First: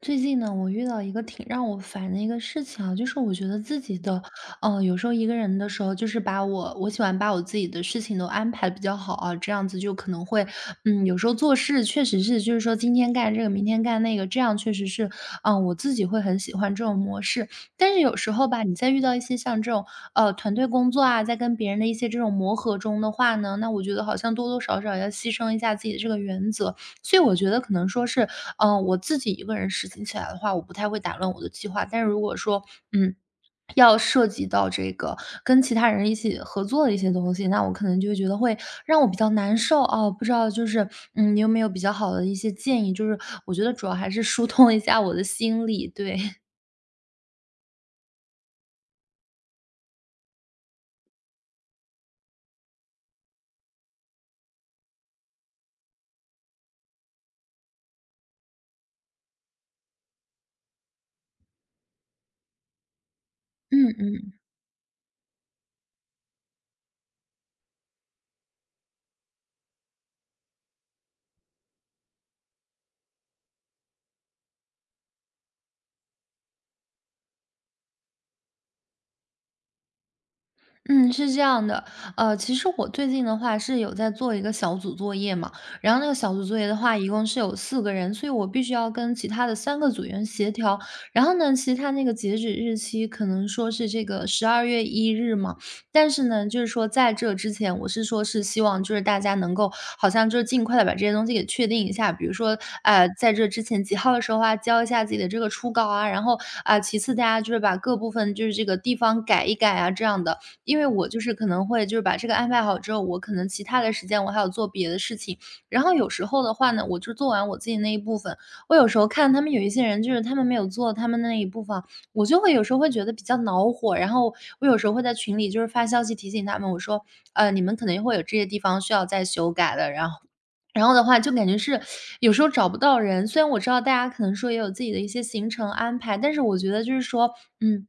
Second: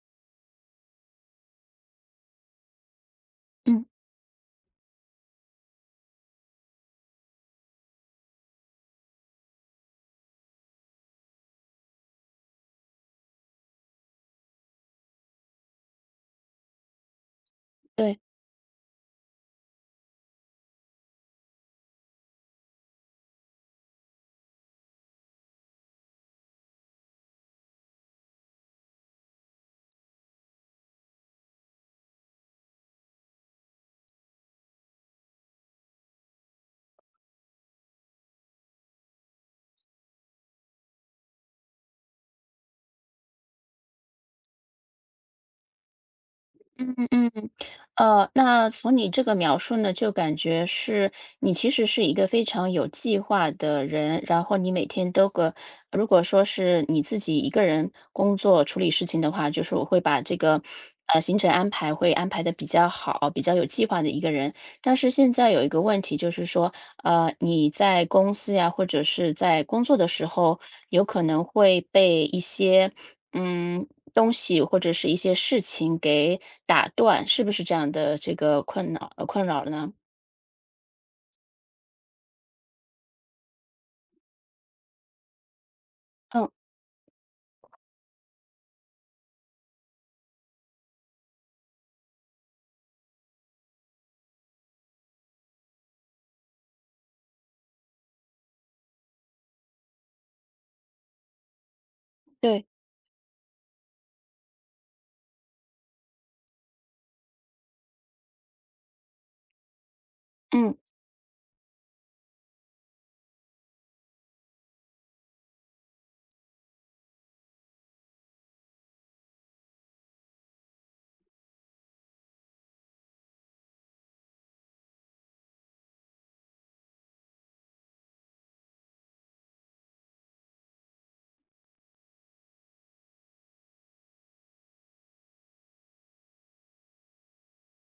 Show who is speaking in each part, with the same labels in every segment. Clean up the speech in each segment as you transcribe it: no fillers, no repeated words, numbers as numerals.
Speaker 1: 最近呢，我遇到一个挺让我烦的一个事情啊，就是我觉得自
Speaker 2: 嗯，
Speaker 1: 己的，有时候一个人的时候，就是我喜欢把我自己的事情都安排的比较好啊，这样子就可能会，有时候做事确实是，就是说今天干这个，明天干那个，这样确实是，我自己会很喜欢这种模式。但是有
Speaker 2: 对，
Speaker 1: 时候吧，你在遇到一些像这种，团队工作啊，在跟别人的一些这种磨合中的话呢，那我觉得好像多多少少要牺牲一下自己的这个原则，所以我觉得可能说是，我自己一个人实行起来的话，我不太会打乱我的计划。但是如果说，嗯，要涉及到这个跟其他人一起合作的一些东西，那我可能就会觉得会让我比较难受哦。不知道就是，你有没有比较好的一些建议？就是我觉得主要还是疏通一下我的心理，对，
Speaker 2: 嗯嗯，嗯，那从你这个描述呢，就感觉是你其实是一个非常有计划的人，然后你每天都个，如果说是你自己一个人工作处理事情的话，就是我会把这个行程安排会安排的比较好，比较有计
Speaker 1: 嗯
Speaker 2: 划的一
Speaker 1: 嗯。
Speaker 2: 个人。但是现在有一个问题，就是说，你在公司呀，或者是在工作的时候，有可能会被一些嗯东西或者是一些事情给打断，是不是这样的这个困扰呢？
Speaker 1: 嗯，是这样的，其实我最近的话是有在做一个小组作业嘛，然后那个小组
Speaker 2: 嗯，
Speaker 1: 作业的话，一共是有4个人，所以我必须要跟其他的3个组员协调。然后呢，其实他那个截止日期可能说是这个12月1日嘛，但是呢，就是说在这之前，我是说是希望就是大家能够好像就是尽快的把这些东西给确定一下，比如说
Speaker 2: 对，
Speaker 1: 在这之前几号的时候啊，交一下自己的这个初稿啊，然后啊、其次大家就是把各部分就是这个地方改一改啊这样的。
Speaker 2: 嗯
Speaker 1: 因为我就是可能会就是把这个安排好之后，我可能其他的时间我还有做别的事情。然后有时候的话呢，我就做完我自己那一部分，我有时候看他们有一些人就是他们没有做他们那一部分啊，我就会有时候会觉得比较恼火。然后我有时候会在群里就是发消息提醒他们，我说：你们可能会有这些地方需要再修改的。”然后的话就感觉是有时候找不到人，虽然我知道大家可能说也有自己的一些行程安排，但是我觉得就是说，嗯，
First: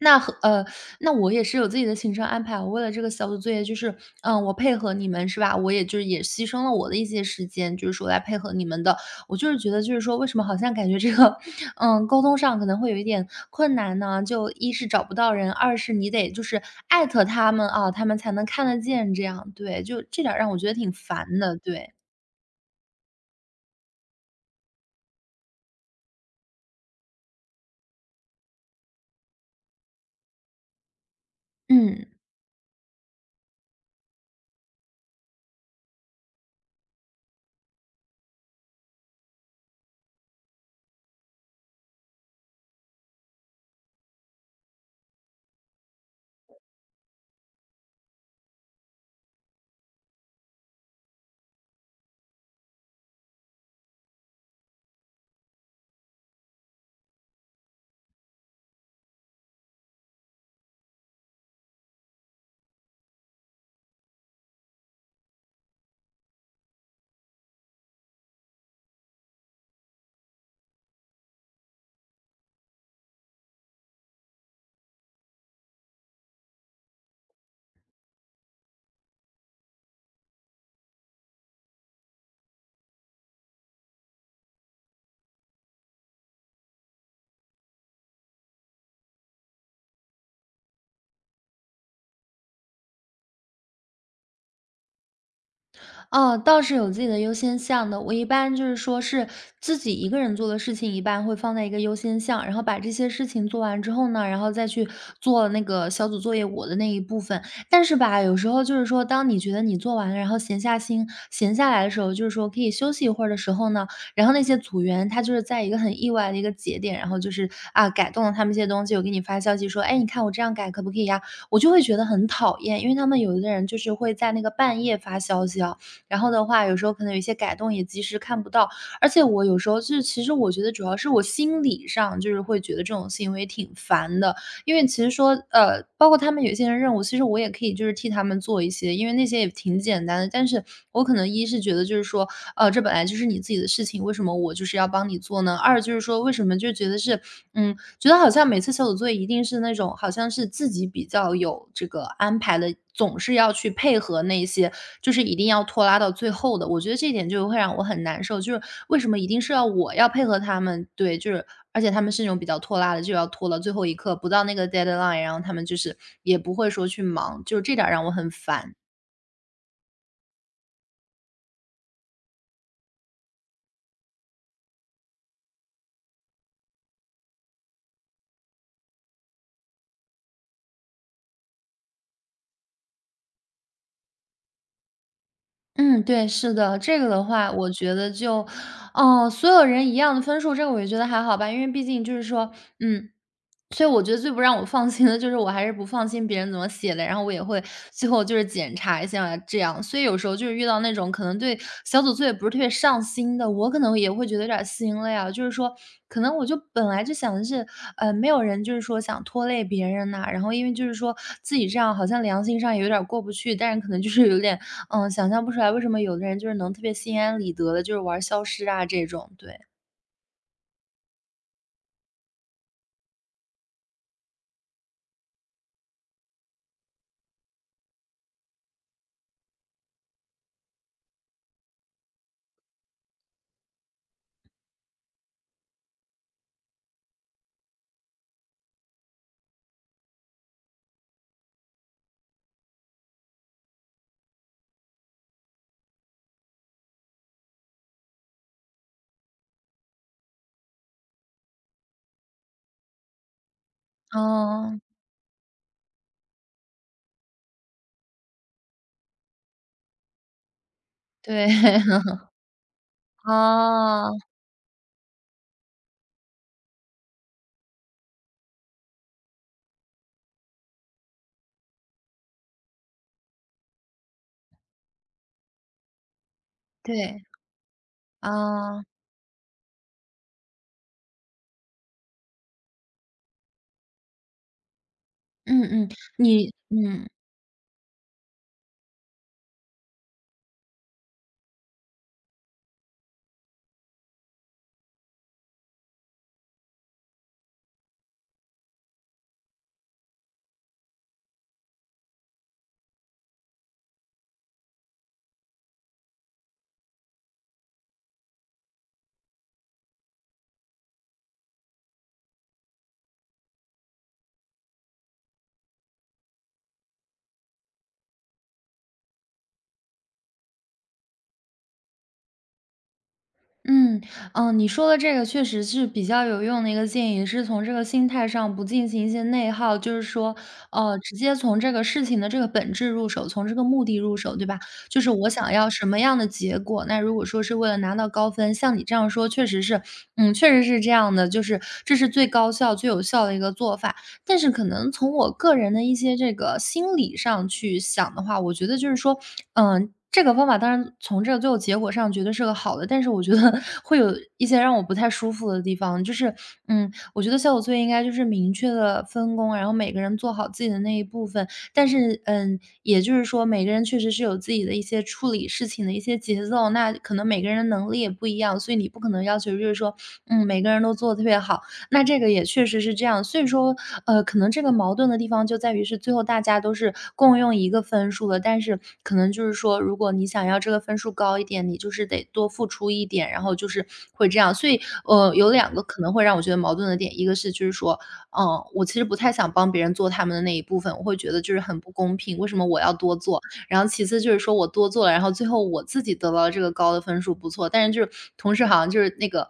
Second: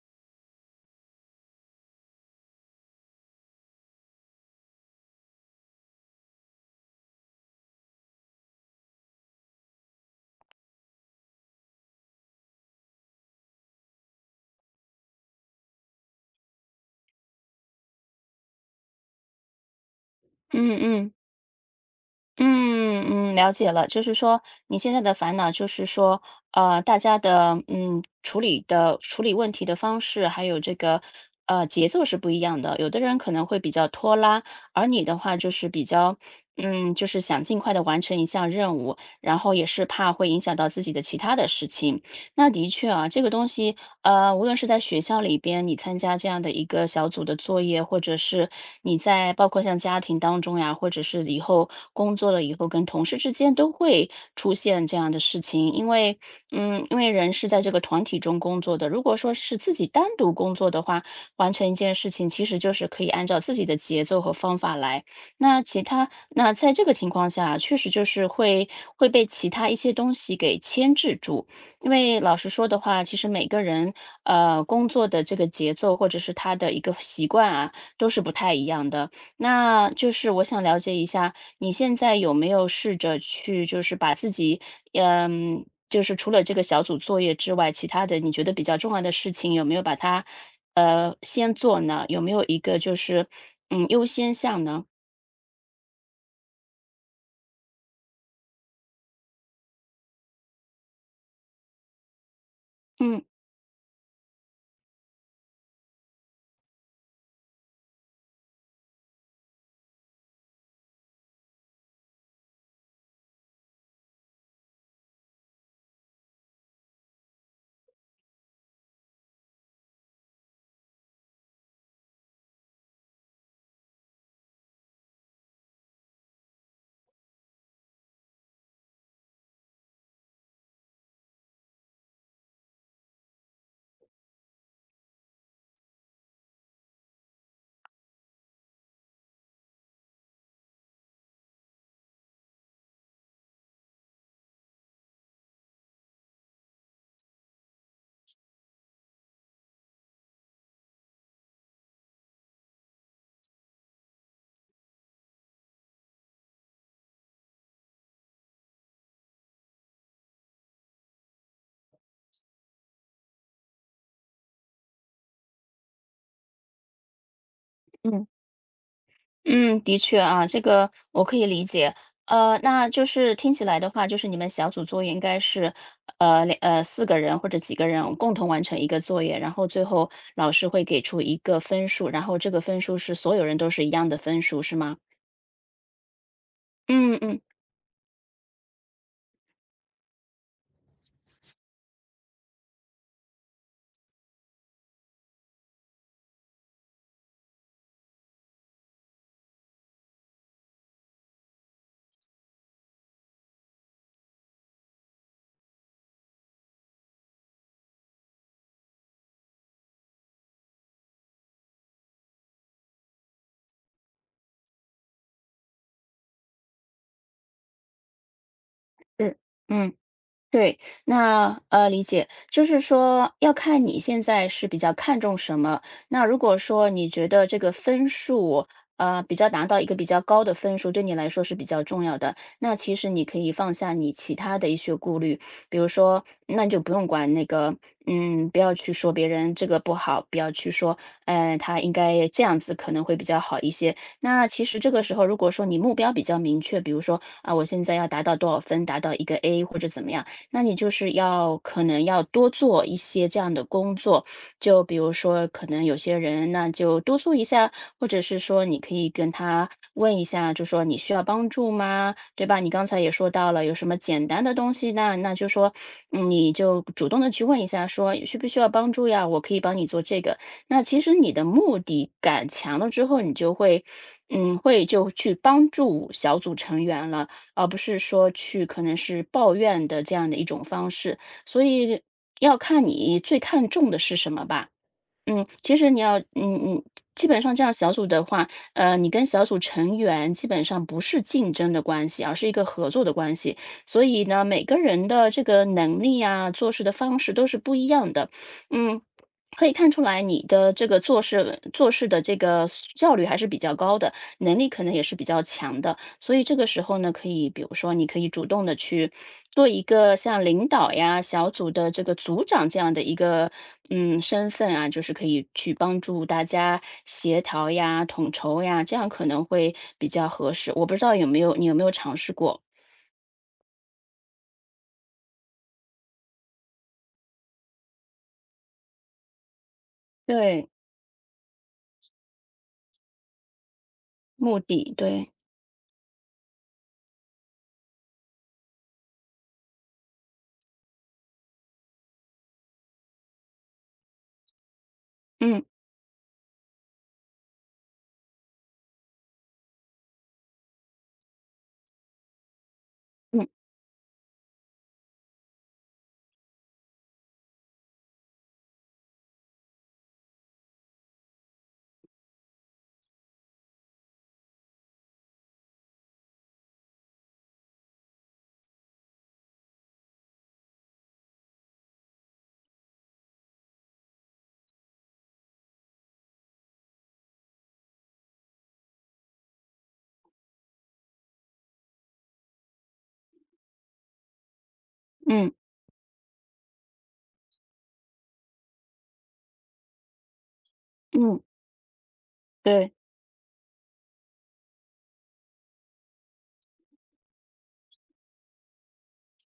Speaker 1: 那和呃，那我也是有自己的行程安排。我为了这个小组作业，就是，我配合你们是吧？我也就是也牺牲了我的一些时间，就是说来配合你们的。我就是觉得，就是说为什么好像感觉这个，沟通上可能会有一点困难呢？就一是找不到人，二是你得就是艾特他们啊，他们才能看得见。这样对，就这点儿让我觉得
Speaker 2: 嗯
Speaker 1: 挺
Speaker 2: 嗯。
Speaker 1: 烦的。对，
Speaker 2: 嗯嗯，了解了，就是说你现在的烦恼就是说，大家的处理问题的方式，还有这个节奏
Speaker 1: 嗯。
Speaker 2: 是不一样的。有的人可能会比较拖拉，而你的话就是比较就是想尽快的完成一项任务，然后也是怕会影响到自己的其他的事情。那的确啊，这个东西无论是在学校里边，你参加这样的一个小组的作业，或者是你在包括像家庭当中呀，或者是以后工作了以后跟同事之间都会出现这样的事情，因为，因为人是在这个团体中工作的。如果说是自己单独工作的话，完成一件事情其实就是可以按照自己的节奏和方法来。那其他那在这个情况下，确实就是会会被其他一些东西给牵制住。因为老实说的话，其实每个人工作的这个节奏或者是他的一个习惯啊，都是不太一样的。那就是我想了解一下，你现在有没有试着去就是把自己嗯，就是除了这个小组作业之外，其他的你觉得比较重要的事情，有没有把它先做呢？有没有一个就是优先项呢？
Speaker 1: 哦，倒是有自己的优先项的。我一般就是说是自己一个人做的事情，一般会放在一个优先项，然后把这些
Speaker 2: 嗯。
Speaker 1: 事情做完之后呢，然后再去做那个小组作业我的那一部分。但是吧，有时候就是说，当你觉得你做完了，然后闲下心、闲下来的时候，就是说可以休息一会儿的时候呢，然后那些组员他就是在一个很意外的一个节点，然后就是啊改动了他们一些东西，我给你发消息说，哎，你看我这样改可不可以呀、我就会觉得很讨厌，因为他们有的人就是会在那个半夜发消息啊，然后的话，有时候可能有一些改动也及时看不到，而且我有时候就是，其实我觉得主要是我心理上就是会觉得这种行为挺烦的，因为其实说，包括他们有一些人任务，其实我也可以就是替他们做一些，因为那些也挺简单的。但是我可能一是觉得就是说，这本来就是你自己的事情，为什么我就是要帮你做呢？二就是说，为什么就觉得是觉得好像每次小组作业一定是那种好像是自己比较有这个安排的，总是要去配合那些，就是一定要拖拉到最后的。我觉得这一点就会让我很难受，就是为什么一定是要我要配合他们？对，就是而且他们是那种比较拖拉的，就要拖到最后一刻，不到那个 deadline，然后他们就是也不会说去忙，就是这点儿让我
Speaker 2: 嗯。
Speaker 1: 很烦。
Speaker 2: 嗯，的确啊，这个我可以理解。那就是听起来的话，就是你们小组作业应该是，呃，四个人或者几个人共同完成一个作业，然后最后老师会给出一个分数，然后这个分数是所有人都是一样的分数，是吗？
Speaker 1: 嗯，对，是的，这个
Speaker 2: 嗯
Speaker 1: 的
Speaker 2: 嗯，
Speaker 1: 话，我觉得就，哦，所有人一样的分数，这个我也觉得还好吧，因为毕竟就是说，嗯，所以我觉得最不让我放心的就是我还是不放心别人怎么写的，然后我也会最后就是检查一下啊这样，所以有时候就是遇到那种可能对小组作业不是特别上心的，我可能也会觉得有点心累啊，就是说可能我就本来就想的是，没有人就是说想拖累别人呐、然后因为就是说自己这样好像良心上也有点儿过不去，但是可能就是有点想象不出来为什么有的人就是能特别心安理得的，就是玩消失啊这种，
Speaker 2: 是，
Speaker 1: 对。
Speaker 2: 嗯。对，那理解，就是说要看你现在是比较看重什么。那如果说你觉得这个分数，比较达到一个比较高的分数，对你来说是比较重要的，那其实你可以放下你其他的一些顾虑，比如说，那你就不用管那个，不要去说别人这个不好，不要去说，他应该这样子可能会比较好一些。那其实这个时候，如果说你目标比较明确，比如说啊、我现在要达到多少分，达到一个 A 或者怎么样。那你就是要可能要多做一些这样的工作，
Speaker 1: 哦，
Speaker 2: 就比如说可能有些人那就督促一下，或者是说你可以跟他问一下，就说你需要
Speaker 1: 对，
Speaker 2: 帮助吗？对吧？你刚才也说到了，有什么
Speaker 1: 哦，
Speaker 2: 简单的东西，那就说，你就主动的去问一下，说需不需要帮助呀？我可以帮你做这个。那其实你的目的感强了之后，你就会，会就去帮助小组成员
Speaker 1: 对，
Speaker 2: 了。而不是说去可
Speaker 1: 啊，
Speaker 2: 能是抱怨的这样的一种方式。所以要看你最看重的是什么吧。嗯，
Speaker 1: 嗯
Speaker 2: 其实
Speaker 1: 嗯，
Speaker 2: 你要
Speaker 1: 你嗯。
Speaker 2: 基本上这样小组的话，你跟小组成员基本上不是竞争的关系，而是一个合作的关系。所以呢，每个人的这个能力啊，做事的方式都是不一样的。嗯，可以看出来你的这个做事的这个效率还是比较高的，能力可能也是比较强的。所以这个时候呢，可以比如说，你可以主动的去做一个像领导呀、小组的这个组长这样的一个身份啊，就是可以去帮助大家协调呀、统筹呀，这样可能会比较合适。我不知道你有没有尝试过？
Speaker 1: 嗯，嗯，你说的这个确实是比较有用的一个建议，是从这个心态上不进行一些内耗，就是说，
Speaker 2: 对，
Speaker 1: 直接从这个事情的这个本质入手，从这个目的入手，对
Speaker 2: 目
Speaker 1: 吧？
Speaker 2: 的
Speaker 1: 就是我
Speaker 2: 对，
Speaker 1: 想要什么样的结果，那如果说是为了拿到高分，像你这样说，确实是，确实是这样的，就是这是最高效、最有效的一个做法。但是可能从我个
Speaker 2: 嗯
Speaker 1: 人的一些这个心理上去想的话，我觉得就是说，这个方法当然从这个最后结果上觉得是个好的，但是我觉得
Speaker 2: 嗯
Speaker 1: 会有一些让我不太舒服的地方，就是，我觉得小组作业应该就是明确的分工，然后每个人做好自己的那一部分，但是，也就是说每个人确实是有自己的一些处理事情的一些节奏，那可能每个人的能力也不一样，所以你不可能要求就是说，每个人都做的特别好，那这个也确实是这样，所以说可能这个矛盾的地方就在于是最后大家都是共用一个分数的，但是可能就是说，如果你想要这个分数高一点，你就是得多付出一点，然后就是会这样。所以，有
Speaker 2: 嗯
Speaker 1: 两个可能会让我觉得矛盾的点，一个是就是说，我其实不太想帮别人做他们的那一部分，我会觉
Speaker 2: 嗯，
Speaker 1: 得就是很不公平，为什么我
Speaker 2: 对，
Speaker 1: 要多做？然后其次就是说我多做了，然后最后我自己得到这个高的分数不错，但是就是同时好像就是那个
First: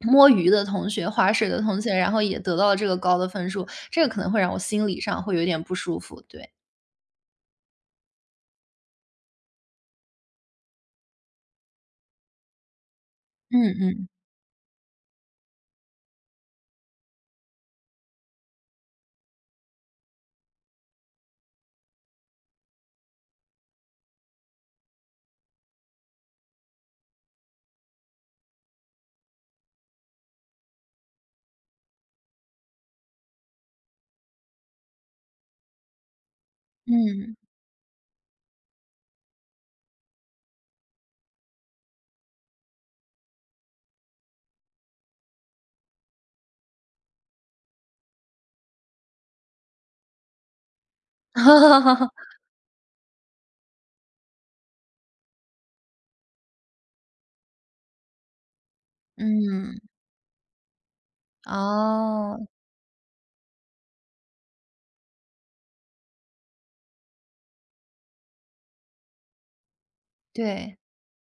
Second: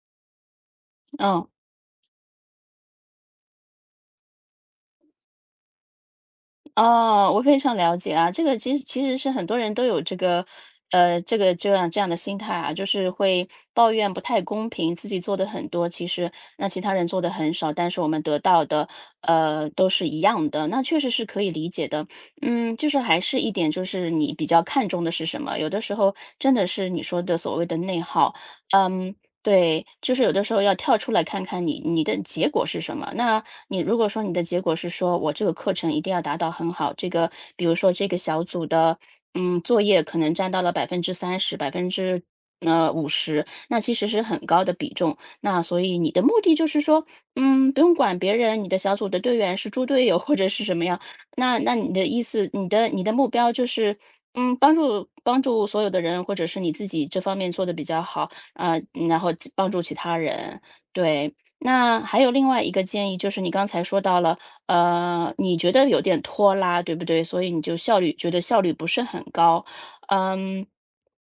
Speaker 1: 摸鱼的同学、划
Speaker 2: 嗯。
Speaker 1: 水的同学，然后也得到了这个高的分数，这个可能会让我心理上会有点不舒服，对。
Speaker 2: 哦，我非常了解啊，这个其实是很多人都有这个，这个这样的心态啊，就是会
Speaker 1: 嗯
Speaker 2: 抱
Speaker 1: 嗯
Speaker 2: 怨不太公平，自己做的很多，其实那其他人做的很少，但是我们得到的，都是一样的，那确实是可以理解的。就是还是一点，就是你比较看重的是什么？有的时候真的是你说的所谓的内耗，嗯，对，就是有的时候要跳出来看看你的结果是什么。那你如果说你的结果是说我这个课程一定要达到很好，这个
Speaker 1: 嗯。
Speaker 2: 比如说这个小组的作业可能占到了30%、百分之五十，那其实是很高的比重。那所以你的目的就是说，不用管别人，你的小组的队员是猪队友或者是什么样。那你的意 思，你的目标就是。帮助所有的人，或者是你自己这方面做的比较好，呃，然后帮
Speaker 1: 嗯，
Speaker 2: 助其他人。对，那还有
Speaker 1: 哦，
Speaker 2: 另外一个建议，就是你刚才说到了，你觉得有点拖拉，对不对？所以你就觉得效率不是很高，嗯。
Speaker 1: 对，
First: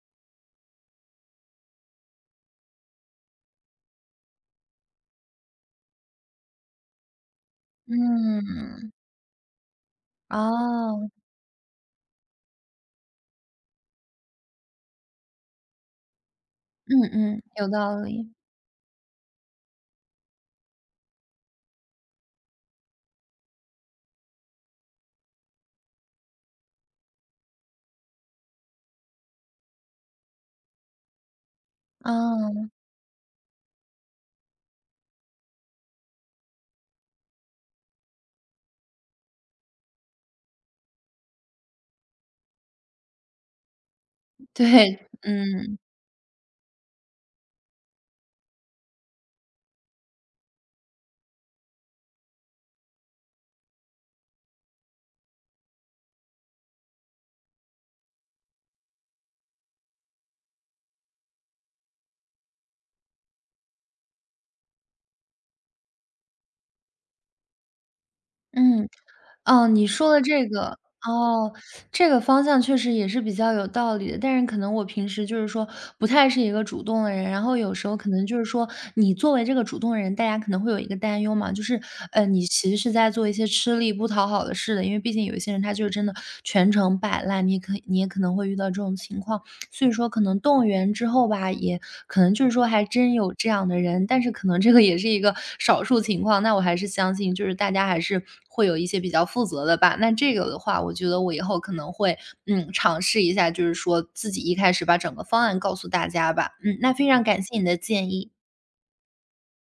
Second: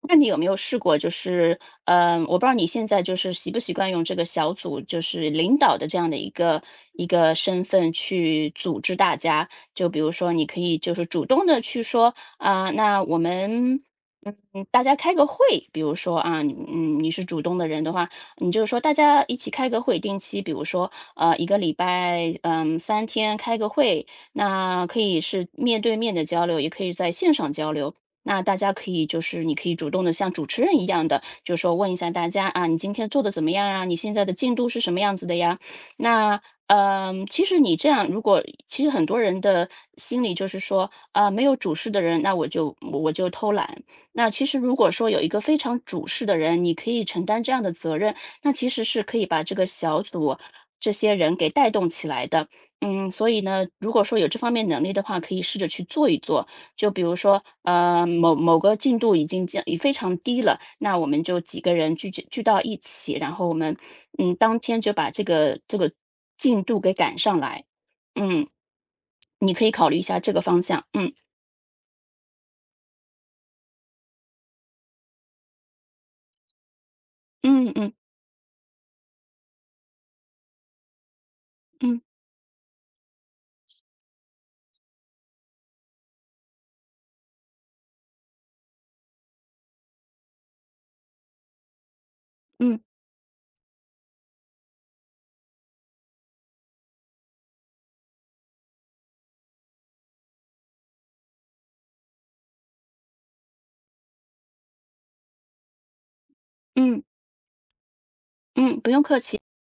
Speaker 2: 那你有没有试过，就是，我不知道你现在就是习不习惯用这个小组，就是领导的这样的一个身份去组
Speaker 1: 嗯，
Speaker 2: 织大家。就比如说，你可以就是
Speaker 1: 哦，
Speaker 2: 主动的去说，啊、那我们嗯，大家开个会，比如说啊，
Speaker 1: 嗯
Speaker 2: 你是主
Speaker 1: 嗯，
Speaker 2: 动的
Speaker 1: 有
Speaker 2: 人的
Speaker 1: 道
Speaker 2: 话，
Speaker 1: 理，
Speaker 2: 你就是说大家一起开个会，定期，比如说一个礼拜，3天开个会，那可以是面对面的交流，也可以在线上交流。那大家可以就是你可以主动的像主持人一样的，就是说问一下大家啊，
Speaker 1: 哦，
Speaker 2: 你今天做的怎么样呀？你现在的进度是什么样子的呀？那其实你这样，如果其实很多人的心里就是说，啊、没有主事的人，那我就偷懒，那其实如果
Speaker 1: 对，
Speaker 2: 说有一个非
Speaker 1: 嗯，
Speaker 2: 常主事的人，你可以承担这样的责任，那其实是可以把这个小组这些人给带动起来的。所以呢，如果说有这方面能力的话，可以试着去做一做。就比如说，某某个进度已经降，已非常低了，那我们就几个人聚集聚到一起，然后我们，当天就把这个进度给赶上来。嗯，
Speaker 1: 嗯。
Speaker 2: 你可
Speaker 1: 哦，
Speaker 2: 以
Speaker 1: 你
Speaker 2: 考虑一
Speaker 1: 说
Speaker 2: 下
Speaker 1: 的
Speaker 2: 这个
Speaker 1: 这
Speaker 2: 方
Speaker 1: 个，
Speaker 2: 向。嗯
Speaker 1: 哦，这个方向确实也是比较有道理的。但是可能我平时就是说不太是一个主动的人，然后
Speaker 2: 嗯
Speaker 1: 有时
Speaker 2: 嗯
Speaker 1: 候可能就是说你作为这个主动的人，大家可能会有一个担忧嘛，就是
Speaker 2: 嗯
Speaker 1: 你其实是在做一些吃力不讨好的事的，因为毕竟有一些人他就是真的全程摆烂，你也可能会遇到这种情况。所以说可能动员之后吧，也可能就是说
Speaker 2: 嗯
Speaker 1: 还真有这样的人，但是可能这个也是一个少数情况。那我还是相信，就是大家还是会有一些比较负责的吧。那这个的话，我觉得我以后可能会尝试一下，就是说自己一开始把整个方案告诉大家吧。嗯，那
Speaker 2: 嗯
Speaker 1: 非常感谢你的建议。
Speaker 2: 嗯，不用客气。